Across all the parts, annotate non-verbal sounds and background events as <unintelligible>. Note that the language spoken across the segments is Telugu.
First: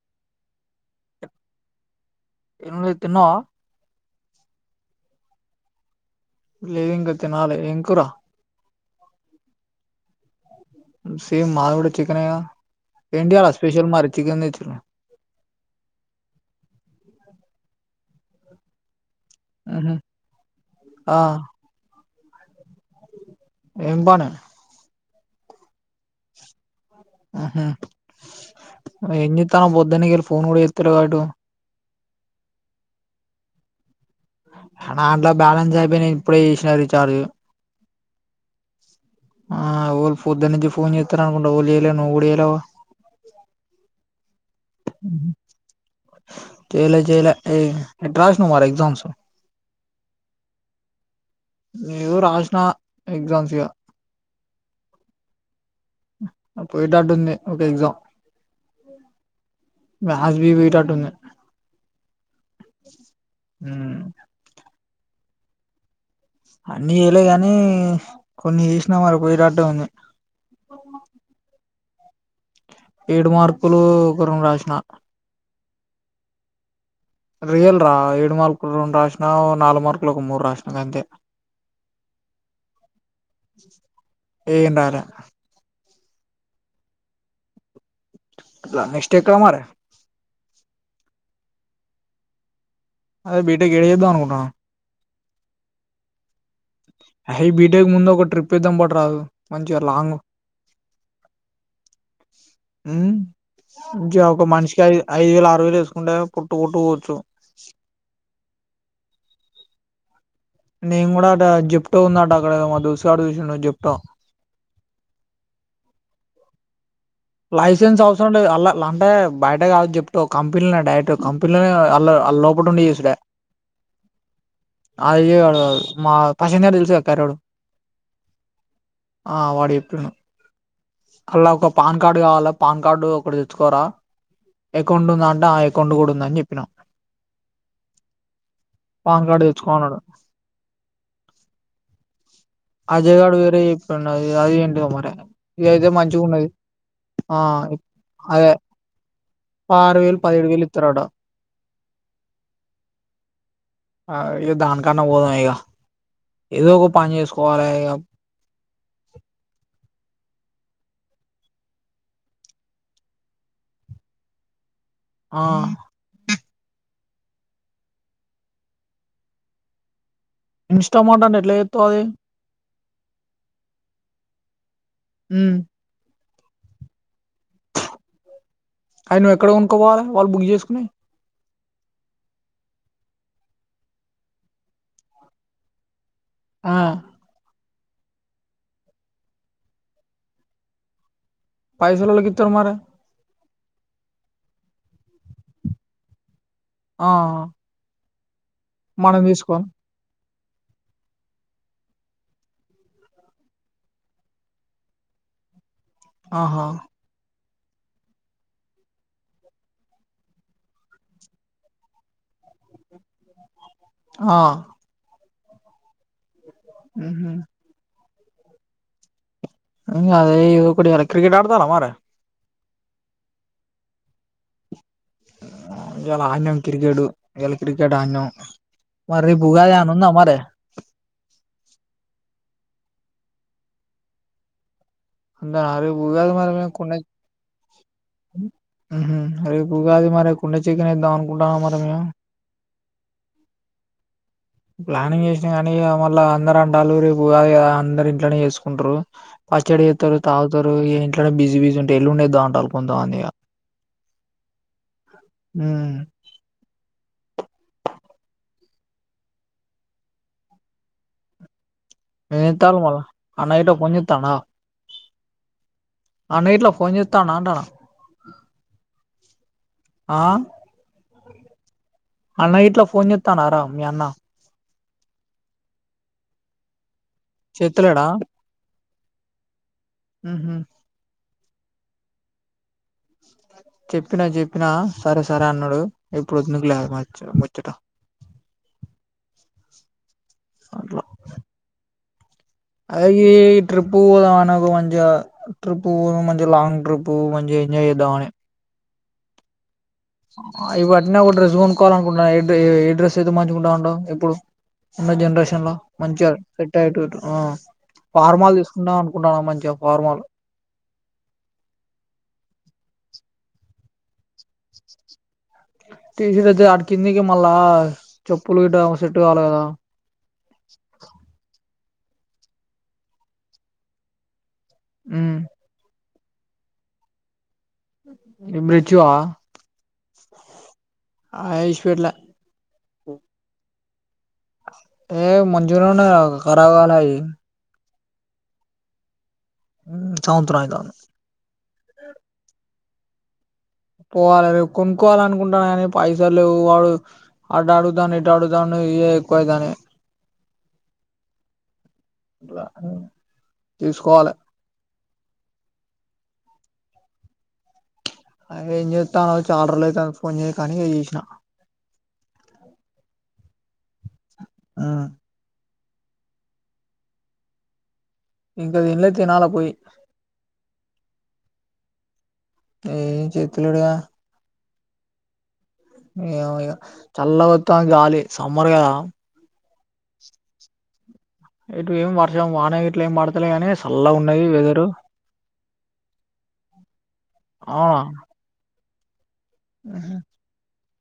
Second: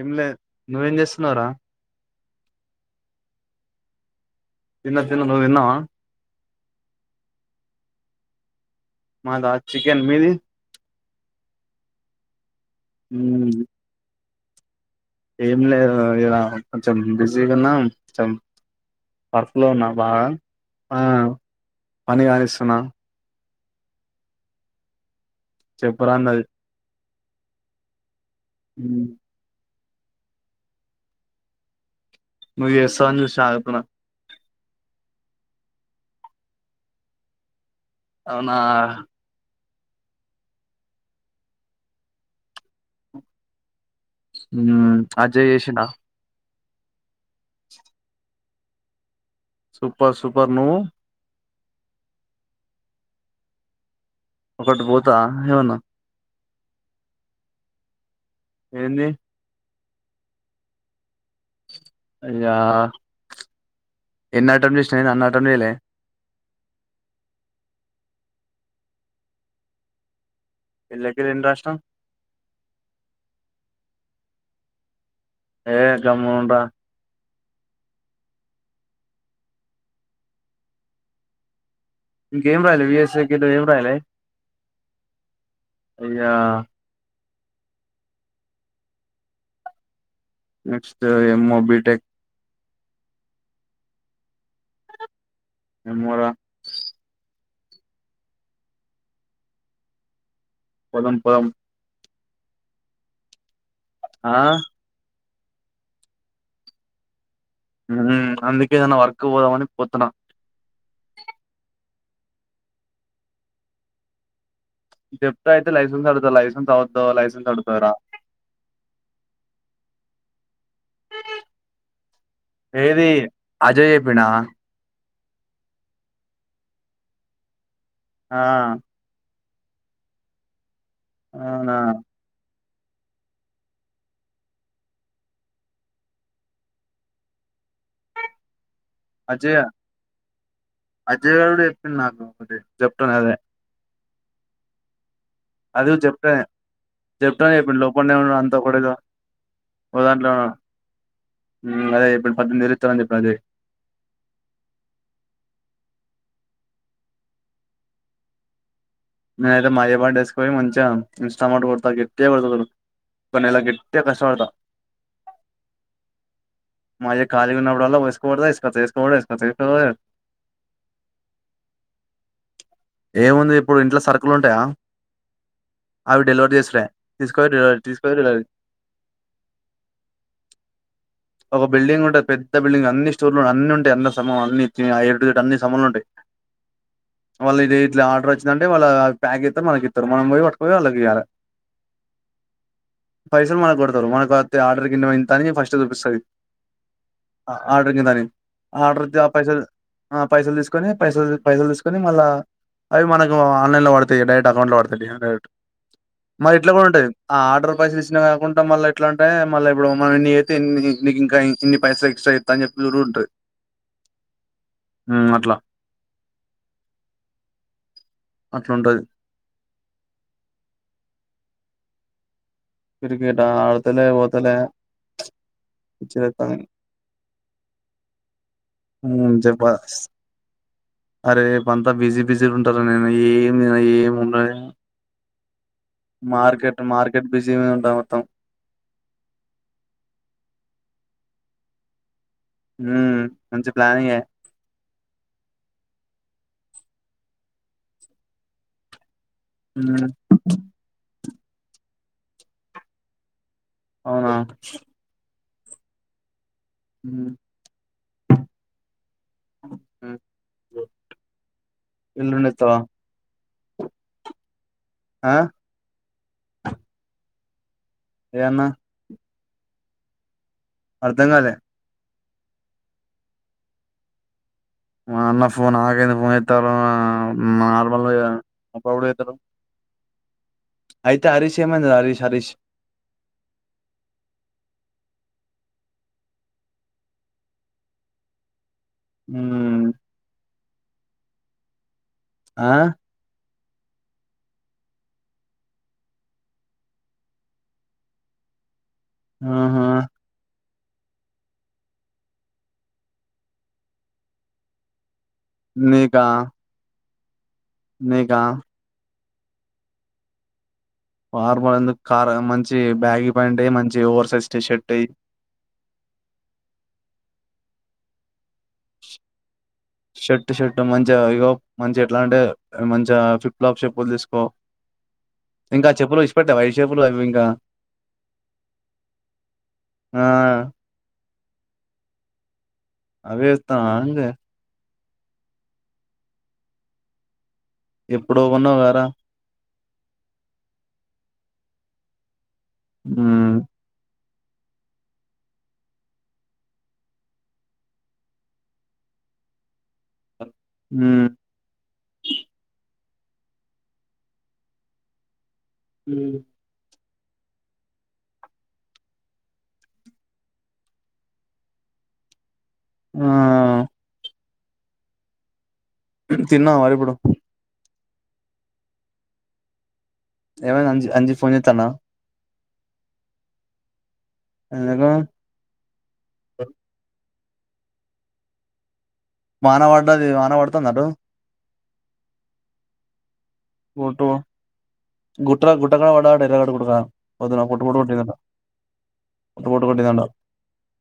ఏమిలేద్ నువ్వేం చేస్తున్నావవ్ రా ఏం లేద్ తిన్నావా తిన్న తిన్న నువ్ తిన్నవా లేదు ఇంకా తానాలి ఎంకురా మా దా చికెన్ మీది సేమ్ మాది కూడా చికనేగ ఏంటి ఇయాల మ్మ్. స్పెషల్ మరి చికెన్ తెచ్చిర్రు ఏం లేదు కొంచెం బిజీగున్నాంచం పర్ఫలో ఉన్నా ఉహు బాగా ఆ పని కానిస్తున్నా ఏం పని చెప్పురాన్నది ఆహ మ్మ్. ఏం చెత్తన్నావ్ బొద్దునే గిట్ల ఫోన్ కూడా చేతలేవ్గా ఇటు నువ్ చేస్తవ్ అని చూసినా అదే పనిగా నా దంట్లో బ్యాలెన్స్ అయిపోయి నేను ఇప్పుడే చేసినా రీచార్జ్ అవునా ఆ ఓ లు పొద్దు నుంచి ఫోన్ చేస్తారు అనుకుంటా ఓలి వెయలే నువ్వు కూడా చేయలేవ్ ఉమ్ అజయ్ చేసిండా చెయ్ల చెయ్ల ఎ ఎట్ రాసినావ్ మరి ఎగ్జామ్స్ సూపర్ సూపర్ నువు ఏదో రాసిన ఎగ్జామ్స్గా ఒకటి పోతా ఏమనా పోయేటట్టుంది ఒక ఎక్జామ్ ఎంది మాథ్స్ బి పోయేటట్టుంది అయ్యా ఉమ్ ఎన్ని అటెంప్ట్ చేసినవ్ అన్ని అటెంప్ట్ చెయ్లె అన్ని చేయలే కాని కొన్ని చేసినా మరి పోయేటట్టె ఉంది ఎళ్లకి రెండు రాష్ట్రం ఏడు మార్పులు ఒక రెండు రాసిన ఏ గమ్మంట రియల్ రా ఏడు మార్కులు రెండు రాసినా నాలుగు మార్కులు ఒక మూడు రాసినా గంతె ఇంకేం రాయలే వి యస్ ఎం రాయలే ఏం రాయలే అయ్యా ఇట్లా నెక్స్ట్ ఎక్కడ మరి నెక్స్ట్ ఏ మోబిటెక్ అదే బీటకి ఏడ చేద్దాం అనుకుంటున్నావ్ ఏమోరా హై బీటెక్ ముందు ఒక ట్రిప్ ఎద్దాం పట్ రాదు మంచిగా లాంగ్ పోదం పోదం మ్ ఆ జో మంచిగా ఐదు వేలు ఆరు వేలు వేసుకుంటే పోట్టు పోట్టుపోవచ్చు మ్ అందుకే ఏదైన వర్క్ పోదామని పోతున నేను కూడా అ జిప్టో ఉందట అక్కడ మా దోస్తుగాడు చూసిండు జిప్టో చెెప్ అయితే సన్స్ అడుా న్స్ అ లైసెన్స్ అవసరం అలా అంటే బయట అంటే కాదు చెప్పుా కంపనీలోనే డైరెక్ట్ కంపెనీలోనే వా ఏది అజయ్ చెప్పిందా అదిడు మా పసెంజర్ తెలుసు కారడు ఆ ఆ వాడు ఎప్పుడును అలా ఒక అవునా పాన్ కార్డు కావాలా పాన్ కార్డు ఒకడ తెచ్చుకోరా అకౌంట్ ఉందా అంటే ఆ అకౌంట్ కూడా ఉందని చెప్పినాం అజయ తెచ్చుకో అన్నాడు అజయ్ గారుడు చెప్పింది నాకు అదే జెప్టోన్ అజయగాడు వేర అది అది ఏంట మర అది చెప్తా చెప్తాను చెప్ప లోపల ఉన్నా అదే అంత కూడాద ఆరు ఒక వేలు దాంట్లో పదిహేడు వేలు ఇస్తారట అదే ఇప్పుడు పద్దెనిమిది నిలుస్తారని చెప్పిన అదే ఏ ధన కనా బోగా ఏదో ఒక పని చేసుకోవాల నతే మాజ ప డస్క్వ మంచి ఇన్స్టామ ఎట్టి పలా గేట్తే కస వాత ఆ మా ఆయా గా ఉన్నప్పుడు వసుకోడ ఇసుక తీసుకో ఇసుకసుకో ఇన్స్టా మార్ట్ అంటే ఎట్లా ఎతు అది ఏముంది ఇప్పుడు ఇంట్లో సర్కులు ఉంటాయా ఉమ్ అవి డెలివర్ చేసిరే తీసుకో తీసుకో అవి నువ్వు ఎక్కడ కొనుక్కోపోవాలి వాళ్ళు బుక్ చేసుకుని ఒక బిల్డింగ్ ఉంటది పెద్ద బిల్డింగ్ అన్ని చూరు అన్ని ఉంటయి అన్న సమం అన్ని ఆ ఏ అన్ని సమముంలో ఉంటాయి ఆ వాళ్ళ ఇది ఇట్లా ఆర్డర్ వచ్చింది అంటే వాళ్ళ ప్యాక్ చేసే మనకి ఇస్తరూ మం పోయి పట్కపోయి వాళ్ళ ఇవ్యి పైసలు ఎవరికి ఇస్తారు మరి పైసలు మనకు కొడతారు మనకు ఆర్డర్ కిందంతా ఫస్ట్ చూపిస్తుంది ఆ ఆర్డర్ కిందాని ఆర్డర్ మనం ఆ పైసలు తీసుకోవాలి పైసలు తీసుకొని పైసలు పైసలు తీసుకొని మళ్ళా అవి మనకు ఆన్లైన్ లో పడతాయి డైరెక్ట్ అకౌంట్ లో పడతాయి డైరెక్ట్ మరి ఆహా ఇట్లా కూడా ఉంటాది ఆర్డర్ పైసలు ఇచ్చినా కాకుండా మళ్ళీ ఎట్లా అంట మళ్ళ ఇప్పుడు మ ఇ అయితేన్ని నీకు ఇంకా ఇన్ని పైసలు ఎక్స్ట్రా గింత చెప్పుడు కూడా ఉంటది ఆ అట్లా హ్మ్ హు అట్లుండది అదే ఏదోఒకటి చేయాలి క్రికెట్ ఆడత మరి క్రీకెట్ ఆ ఆడతలే పోతలే ఇలా ఆడినం పిచ్చిలెత్తాంది. క్రికెట్ ఇలా క్రికెట్ అడీనం చెప్ప అరే రేపంత బిజీ బిజీలు ఉంటారా నేను ఏమి ఏమి ఉన్నా అందా అర ఉగాదు మరమ కొండ మార్కెట్ బిజీ ఉంటా మొత్తం <unintelligible> రేపుగాది మరి కుండ చికెన్ వద్దాం అనుకుంటాన్నా మరి మేము హ్మ్ మంచి ప్లానింగే ప్లానింగ్ చేసినా కానీ మళ్ళా అందర అ రేపు అందరు ఇంట్లోనే చేసుకుంటారు పచ్చడి హ్మ్ చేస్తారు తాగుతారు ఇక్కడ బిజి బిజ ఉంటే ఎల్లుండి ఎధాం కొంత మంది ఇగ అవునా హూ హ <unintelligible> ఏం చేతాల్లు మల్ల అన్న గిట్ల ఫోన్ చేస్తుండ ఆ అన్న గిట్ల ఫోన్ చేతాడానంటాన ఏ అన్న ఆ అర్ధం కాలే అన్న గిట్ల ఫోన్ చేస్తాండారా మీ అన్నా మా అన్న ఫోన్ నాకెందుకు ఫోన్ ఎస్తారు చేత్తలేడా నార్మల్గా అప్పుడప్పుడు చేస్తాడు హూ హు ఏమైందిరా హారిస్ హారిష్ చెప్పినా చెప్పినా సరే సరే అన్నాడు ఇప్పుడు వద్కులే ఆ ముచ్చట హూ సర్లే ఆ <inaudible> ట్రిప్పు పోదాం అ నాకు మంచిగా ట్రిప్పు పో మంచిగా లాంగ్ ట్రిప్పు మంచిగా ఎంజాయ్ చేద్దామని ఆహా ఇగ అట్నే ఒక డ్రస్ కొనుక్కోవాలి అనుకుంటున్నాను ఎడ్రెస్ అయితే మంచిగా ఉంటది అంటావ్ ఇప్పుడు ఉన్న జనరేషన్ లో నీకా మంచిగా సెట్ అయ్యేటట్టు నీకా ఫార్మల్ తీసుకుంటా అనుకు టన్న మంచిగా ఫార్మల్ ఫార్మల్ ఎందుకు ఓవర్సైజ్ టీ షర్ట్ అయ్యి టీషట్ అడ్డు అడకిందింది కీ మల్ళ పులిటా సెట్ కావలకదా మంచి ఎట్లా అంటే మంచిగా విప్లబ్ చెప్పులు తీసుకో ఉమ్ ఇంకా చెప్పులును ఇప్పట్ట విషేపులు అవి ఇంకా ఇ మ్రిచూ ఆ ఆ ఆ ఇషిపెట్టలే అవే ఎతనవ ఇగ ఏ మంచిగానే ఉన్నది గా కరవు కాలే అది ఎప్పుడో కొన్నావు గారా సంవత్సరం అయితంది హూ పోవాలి కొనుక్కోవాల అనుకుంటానా కానీ పైసలేవు వాడు అటు అడుగుతండు ఇటు అడుతాండు ఎక్కువైతనయి హ్మ్!. ఇట్లా తీసుకోవాలే హ అదే ఏం చేతన్నావ్ చానా రోజులుబాయితంది ఫోన్ చేయక అనీ చేసిన ఆ ఆ తిన్నావారా ఇప్పుడు ఇంకా తిన్లే తినాల పోయి ఏమైంది అంజి అంజి ఫోన్ చేతండ ఏ చేతలేడూగా ఎందుకు ఏమో ఇగ చల్లగా వస్తాంది గాలి సమ్మర్ కదా వాన పడ్డది వాన పడుతుందా అటు ఇటు ఏం వర్షం వాన ఇట్లా ఏం పడతలే గాని సల్ల ఉన్నయి వెదరు గుట్ట్ర గుట్టగాడ పడ్డాడా ఎరగుట్ట కాడ పొద్దునపూట ఒంటి గంట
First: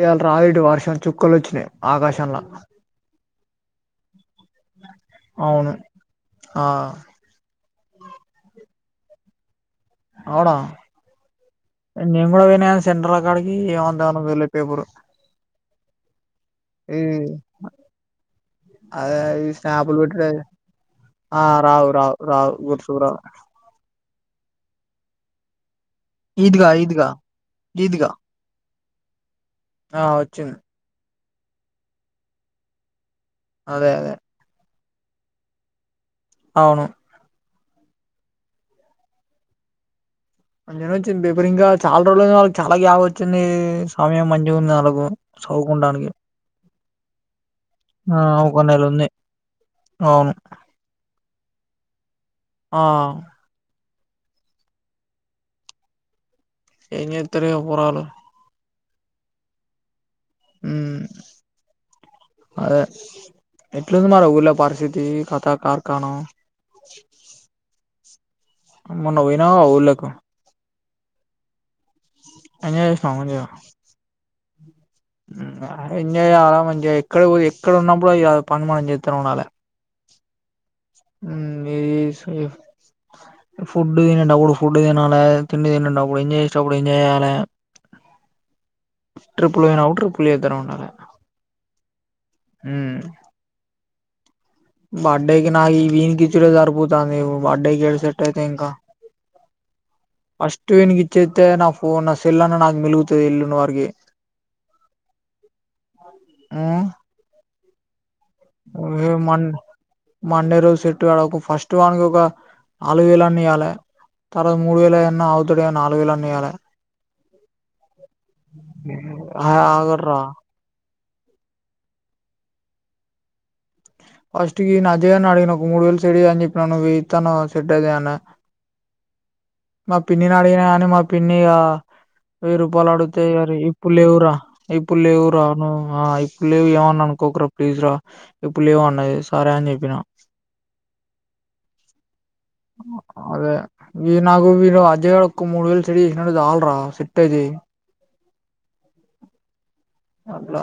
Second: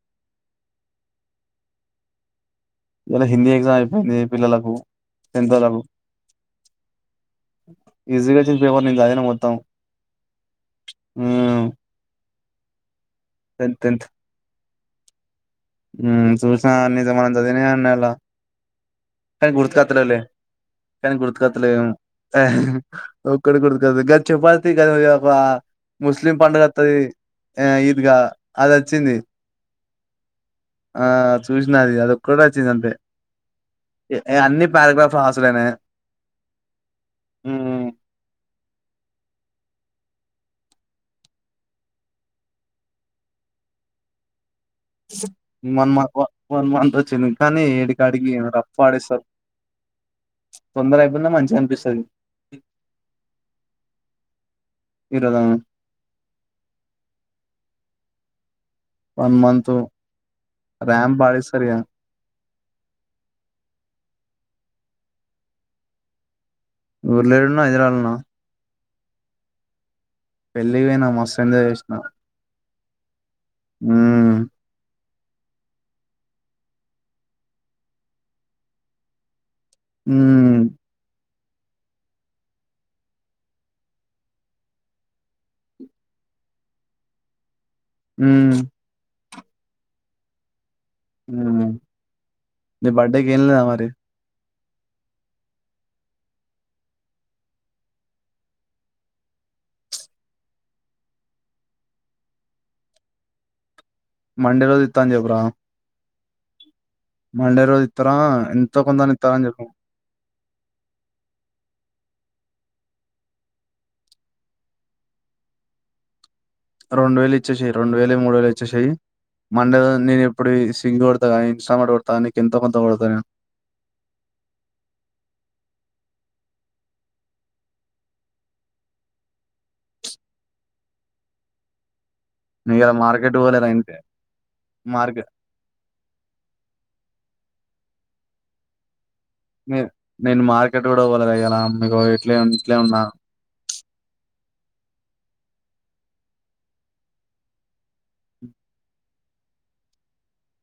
ఈయాలరాయడు వర్షం చుక్కలు వచ్చినాయి ఆకాశంలో. ఇవ్వాల హిందీ ఎగ్జామ్ అయిపోయింది పిల్లలకు అవును టెన్తోళ్లకు. ఆ ఈజీగా వచ్చింది పేపర్ నేను చదివినా మొత్తం. అవునా? మ్మ్ నేను కూడా పోయిన సెంట్రల్ కాడికి ఏమందానా వెళ్లే పేపరు. చూసినా ఈ నిజమాని చదివినా ఇవ్వాల అదే ఈ స్నాపులు పెట్టడం అయింది. కానీ గుర్తుకొత్తలేవేమ్ యః హి గుర్తుకు రావు ఒక్కటి గుర్తుకువత్తా గది చెప్పా <unintelligible> ఒక ముస్లిం పండుగ ఈద్గా వస్తాది. ఈద్గా ఈద్గా అది వచ్చింది. ఆ వచ్చింది. ఆ చూసిన అది అదొక్కటే వచ్చింది అంతే. అదే అదే ఎ అన్ని పారాగ్రాఫ్ హాస్లేనే అవును. ఎలా వచ్చింది పేపర్ ఇంకా చాలా రోజులు గా వాళ్ళకి చాలా గ్యాప్ వచ్చింది సమయం మంచి జూన్ నాలుగు వన్ మ చదువుకుండానికి. వన్ మంత్ వచ్చింది కానీ ఏడికి ఆటికి రఫ్ నెల ఉంది ఆడిస్తారు. అవును తొందర అయిపోయినా మంచిగా అనిపిస్తాది. ఆ ఇరదాను. ఏం జెత్తారో ఏమో పొరగాళ్ళు. వన్ మంత్ ఉమ్ ర్యాంప్ ఆడిస్తారు గా అదే ఎట్లుంది మరి ఊర్ల పరిస్థితి కథ కార్ఖానం. ఊర్లోయేడున్నావు హైద్రాబాద్ లో ఉన్నావా? మొన్న పోయినావు ఊళ్ళకు. పెళ్ళికి పోయినామ్ మస్త్ ఎంజాయ్ చేసినామ్ ఎంజాయ్ చేసినావా మంచిగ? మ్మ్ ఎంజాయ ఆగంఎంజాయ ఎక్కడ పో ఎక్కడ ఉన్నా కూడా పని మనం చెత్తూఉండాల. హ్మ్! మది <unintelligible> ఫుడ్ తినేప్పుడు ఫుడ్ తినాలి, తిండి తినేటప్పుడు ఎంజాయ్ చేసేటప్పుడు ఎంజాయ్ చేయాల. మ్! ట్రిపుల్ యే <unintelligible> ట్రిపుల్ ఇద్దరూ ఉండాల నీ బర్త్డే కి ఏమి తేవాలి. బర్త్డేకి నాకు ఈ వీన్ కిచూడే సరిపోతాంది. నువు బర్త్డే క ఏడ సెట్ అయితాయి ఇంక. ఫస్ట్ వీనికి ఇచ్చేత్తే నా ఫోన్ నా సెల్లన్నా మిలుగుతాది ఈలున్నవరికి. మండే రోజు ఇత్తా అని చెప్పురా. హ్మ్! మండే రోజు ఇస్తారా? ఎంతో కొంతని ఇస్తారా మన్ అని చెప్పు. మండే రోజు సెట్టు గాడు. ఒక ఫస్ట్ వానికి ఒక నాలుగు వేలన్న ఇయ్వాల. తర్వాత మూడు వేలన్న ఆగుతాడేమో నాలుగు వేలన్నా ఈయాల. రెండు వేలు ఇచ్చేసేయ్. రెండు వేలో మూడు వేలో ఇచ్చేసాయి. మండే ఆగర్రా నేను ఇప్పుడు సింగూర్ ఆ ఇంస్టాల్మెంట్ కొడతావా, నేను ఎంతో కొంత కొడతాను. ఫస్ట్ కి అజయ ను అడిగా ఒక మూడు వేలు సెట్ చేయ్ అని చెప్ప న నువ్వే ఇత్తా అన్నావు సెట్ చేయ్ అన్నా. మా పిన్నిని అడిగిన కాని మా పిన్ని గా వెయ్యి నువ్వు రూపాయలు ఇయాల అడిగితే మార్కెట్ ఈయరు. పోలేదా ఇప్పుడు ఇంతే లేవురా ఇప్పుడు మార్కెట్ లేవురా నువు ఆ ఇప్పుడు లేవు ఏమన్నా అనుకోకూరా. ప్లీజ రా ఇప్పుడు లేవు అన్నా స్ నేను మార్కెట్ కూడా పోలేదు ఈయ్యాల మీకు ఎట్లయ్యను. అదే ఈ న నాకు మీరు అజయకు మూడు వేలు సెట్ చేసినట్టు చాలు రా, సెట్ అయితయ్ అట్ల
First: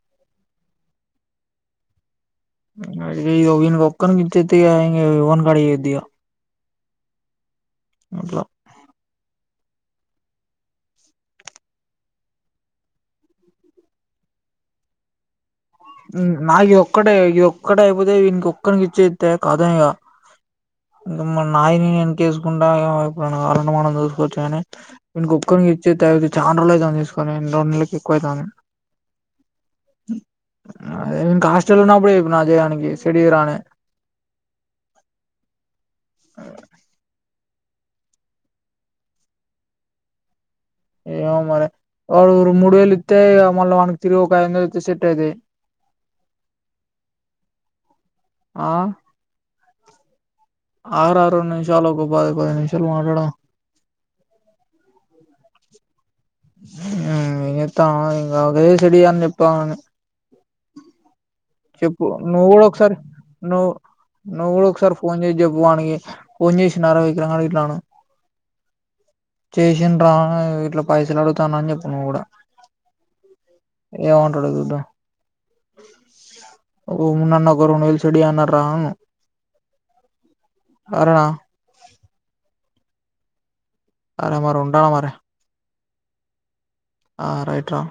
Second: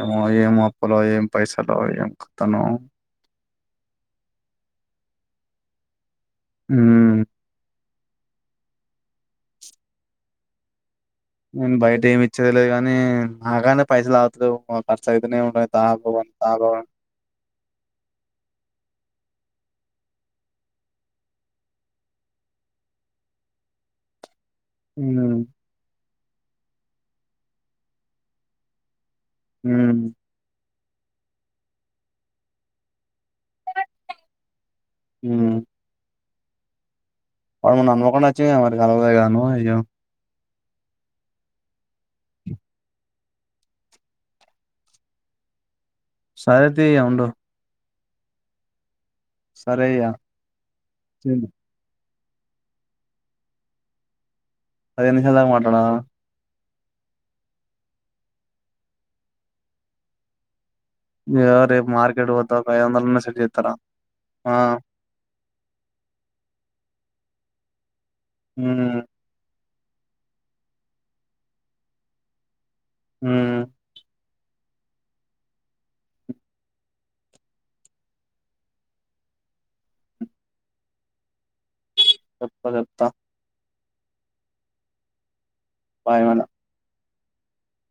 ఏమో ఏం అప్పులో ఏం పైసలో ఏం కతను ఇగో వీనిక్కోక్కనికి ఇచ్చేతే ఇగ, ఎవ్వనికి అడగద్దిగ ఉమ్ అట్ల నేను బయట ఏమి ఇచ్చేది లేదు గని, నాకాన్నే పైసలు ఆగుతలేవు ఖర్చు అయితనే ఉండయ్. నాకు ఇదొక్కటే ఇదొక్కటి అయిపోతే వీనికి ఒక్కనికి ఇచ్చేత్తే కతం ఇగ. మన్ నాయి నేను ఎనకేసుకుంటా <unintelligible> మనం చూసుకోవచ్చని వీనికి ఉమ్ ఒక్కనికి ఇచ్చేత్తే అయితది చాన రోజులు అయితాంది తీసుకని, రెండు నెలకి ఎక్కువవుతాంది. ఉమ్ అదే ఇంకా హాస్టల్ల ఉన్నప్పుడే చెప్పిన అజయ్ గానికి సెట్ చేయిర అని. ఉమ్ అదే ఆమున్న మోకాన అచ్చిన కలవలేదా నువ్వు అయ్యో ఏమో మరి వాడు మూడు వేలు ఇత్తే ఇగ మళ్ళ వానకి తిరిగి ఒక ఐదు వందలిస్తే సెట్ ఐతయ్. సరేతీ ఇగ ఉండు. ఆ సరే ఇయ ఆరు ఆరు నిమిషాలు, ఒక పది పది నిమిషాలు మాట్లాడదాం. పదిహేను నిమిషాల దాకా మాట్లాడదమ ఏం చేద్దాం ఇగ అదే సెట్ చేయ్ అని చెప్పుదామని. ఇగో రేపు చెప్పు మార్కెట్ పోతా నువ్వు ఒక ఐదు ఒకసారి, వందలన్నా సెట్ నువ్ చేస్తారా నువ్వు ఆ కూడా ఒకసారి ఫోన్ చేసి చెప్పువానికి, ఫోన్ చేసినార విక్రంగా ఇట్లాను. ఉమ్ చేసిన రా ఇట్ల పైసలు అడుగుతాండు అని చెప్పు నువ్వు కూడా ఉమ్ ఏమంటడో చూద్దాం. ఉన్నాన్న ఒక రెండు వేలు సెట్ చెయ్ అన్నడురా అను. అరుణ చెప్ప తెత్త సరే మరి ఉంటాన్న మరి. బాయ్ మల్ల ఆ రైట్ రా